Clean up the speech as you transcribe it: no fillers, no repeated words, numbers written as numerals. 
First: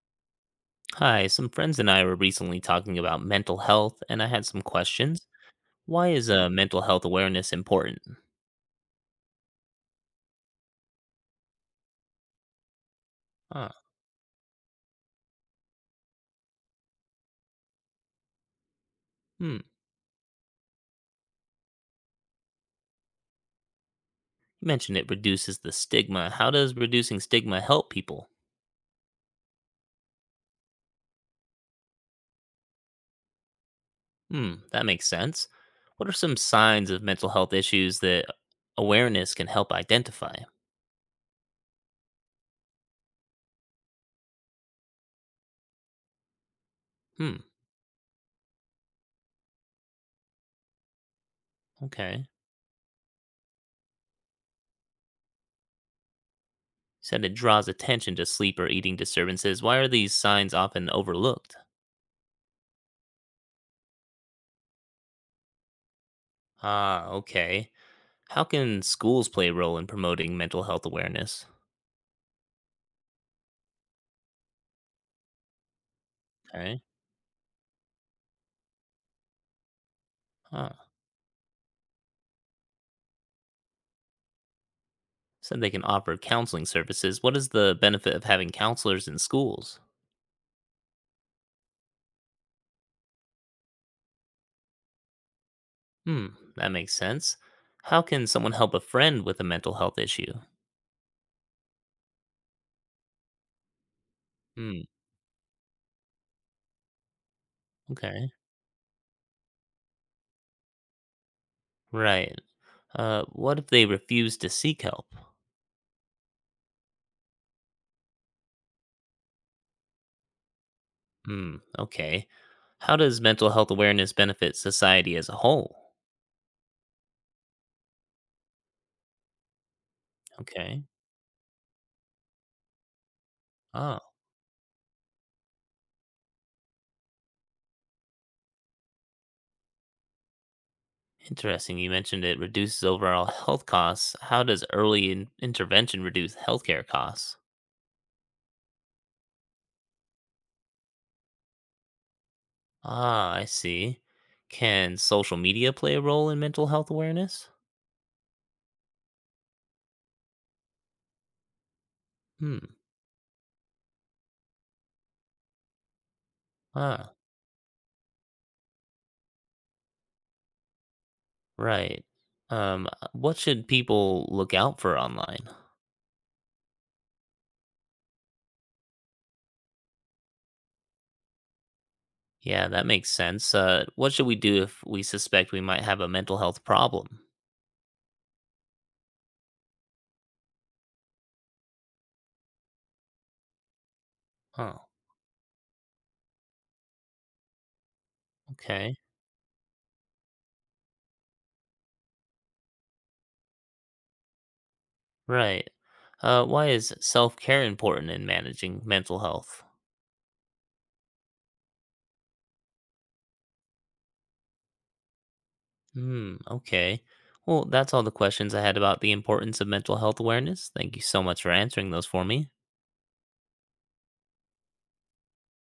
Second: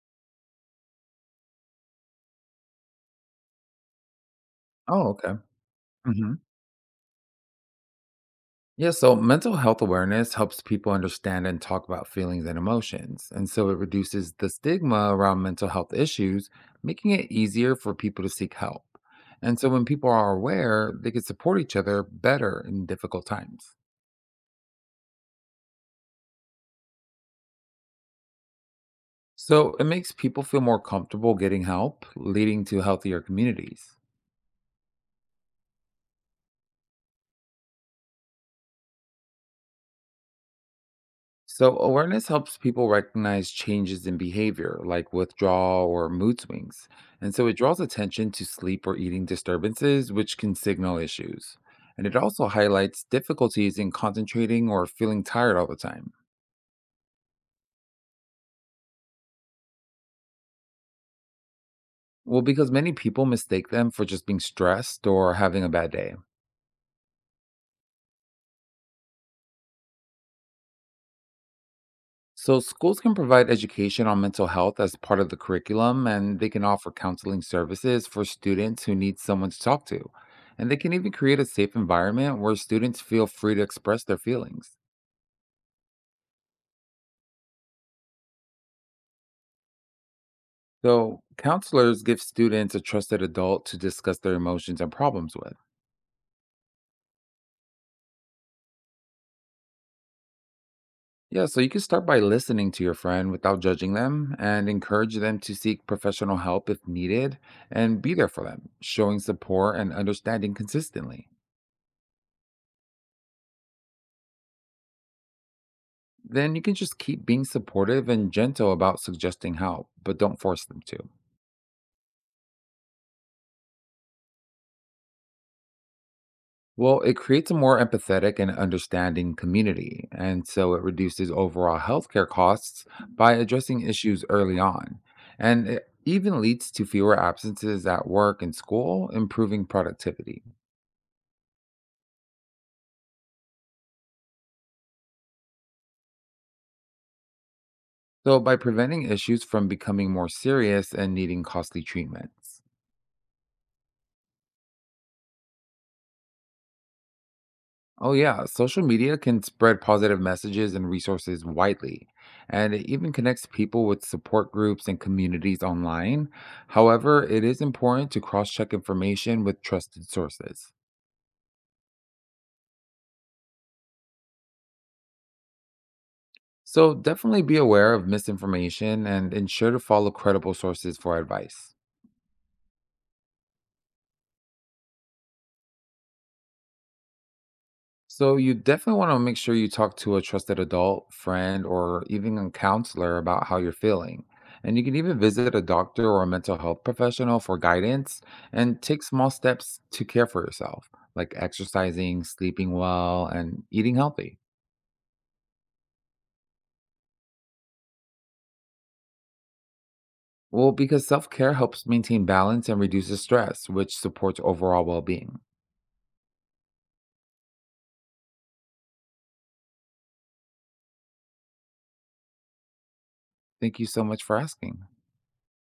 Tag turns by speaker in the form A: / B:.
A: Hi, some friends and I were recently talking about mental health, and I had some
B: Oh,
A: questions.
B: okay.
A: Why is
B: hmm
A: mental health awareness important?
B: Yeah. So mental health awareness helps people understand and talk about feelings and emotions. And so
A: Ah,
B: it reduces the stigma around mental health issues, making it easier for people to seek help. And
A: hmm.
B: so when people are aware, they can support each other better in difficult times.
A: You mentioned it reduces the stigma. How does reducing stigma help people?
B: So it makes people feel more comfortable getting help, leading to healthier communities.
A: Hmm, that makes sense. What are some signs of mental health issues that awareness can help identify?
B: So, awareness helps people recognize changes in behavior like withdrawal or mood swings. And
A: Hmm,
B: so, it draws attention to sleep or eating disturbances, which can signal issues. And it
A: okay.
B: also highlights difficulties in concentrating or feeling tired all the time.
A: You said it draws attention to sleep or eating disturbances. Why are these signs often overlooked?
B: Well, because many people mistake them for just being stressed or having a bad day.
A: Ah, okay. How can schools play a role in promoting mental health awareness?
B: So, schools can provide education on mental health as part of the curriculum, and they can
A: Okay.
B: offer counseling services for students who need someone to talk to. And they
A: Ah,
B: can even create a safe environment where students feel free to express their feelings.
A: said they can offer counseling services. What is the benefit of having counselors in schools?
B: So, counselors give students a trusted adult to discuss their emotions and problems with.
A: Hmm, that makes sense. How can someone help a friend with a mental health issue?
B: Yeah, so you can start by listening to your friend without judging them and
A: Hmm,
B: encourage them to seek professional help if needed, and be there
A: okay.
B: for them, showing support and understanding consistently.
A: Right. What if they refuse to seek help?
B: Then you can just keep being supportive and gentle about suggesting help, but don't force them to.
A: Hmm, okay. How does mental health awareness benefit society as a whole?
B: Well, it creates a more empathetic and understanding community, and so
A: Okay.
B: it reduces overall healthcare costs by addressing
A: Oh,
B: issues early on. And it even leads to fewer absences at work and school, improving productivity.
A: interesting. You mentioned it reduces overall health costs. How does early intervention reduce healthcare costs?
B: So, by preventing issues from becoming more serious and needing costly treatments.
A: Ah, I see. Can social media play a role in mental health awareness?
B: Oh, yeah. Social media can spread positive messages and resources widely,
A: Hmm.
B: and it even connects people with support groups and communities online.
A: Ah,
B: However, it is important to cross check information with trusted sources.
A: right. What should people look out for online?
B: So, definitely be aware of misinformation and ensure to follow credible sources for advice.
A: Yeah, that makes sense. What should we do if we suspect we might have a mental health problem?
B: So you definitely want to make sure you talk to a trusted adult, friend, or even a counselor about how you're feeling. And you
A: Oh,
B: can even visit a doctor or a mental health professional for guidance and
A: okay.
B: take small steps to care for yourself, like exercising, sleeping well, and eating healthy.
A: Right. Why is self care important in managing mental health?
B: Well, because self care helps maintain balance and reduces stress, which supports overall well being.
A: Hmm, okay. Well, that's all the questions I had about the importance of mental health awareness. Thank you so much for answering those for me.
B: Thank you so much for asking.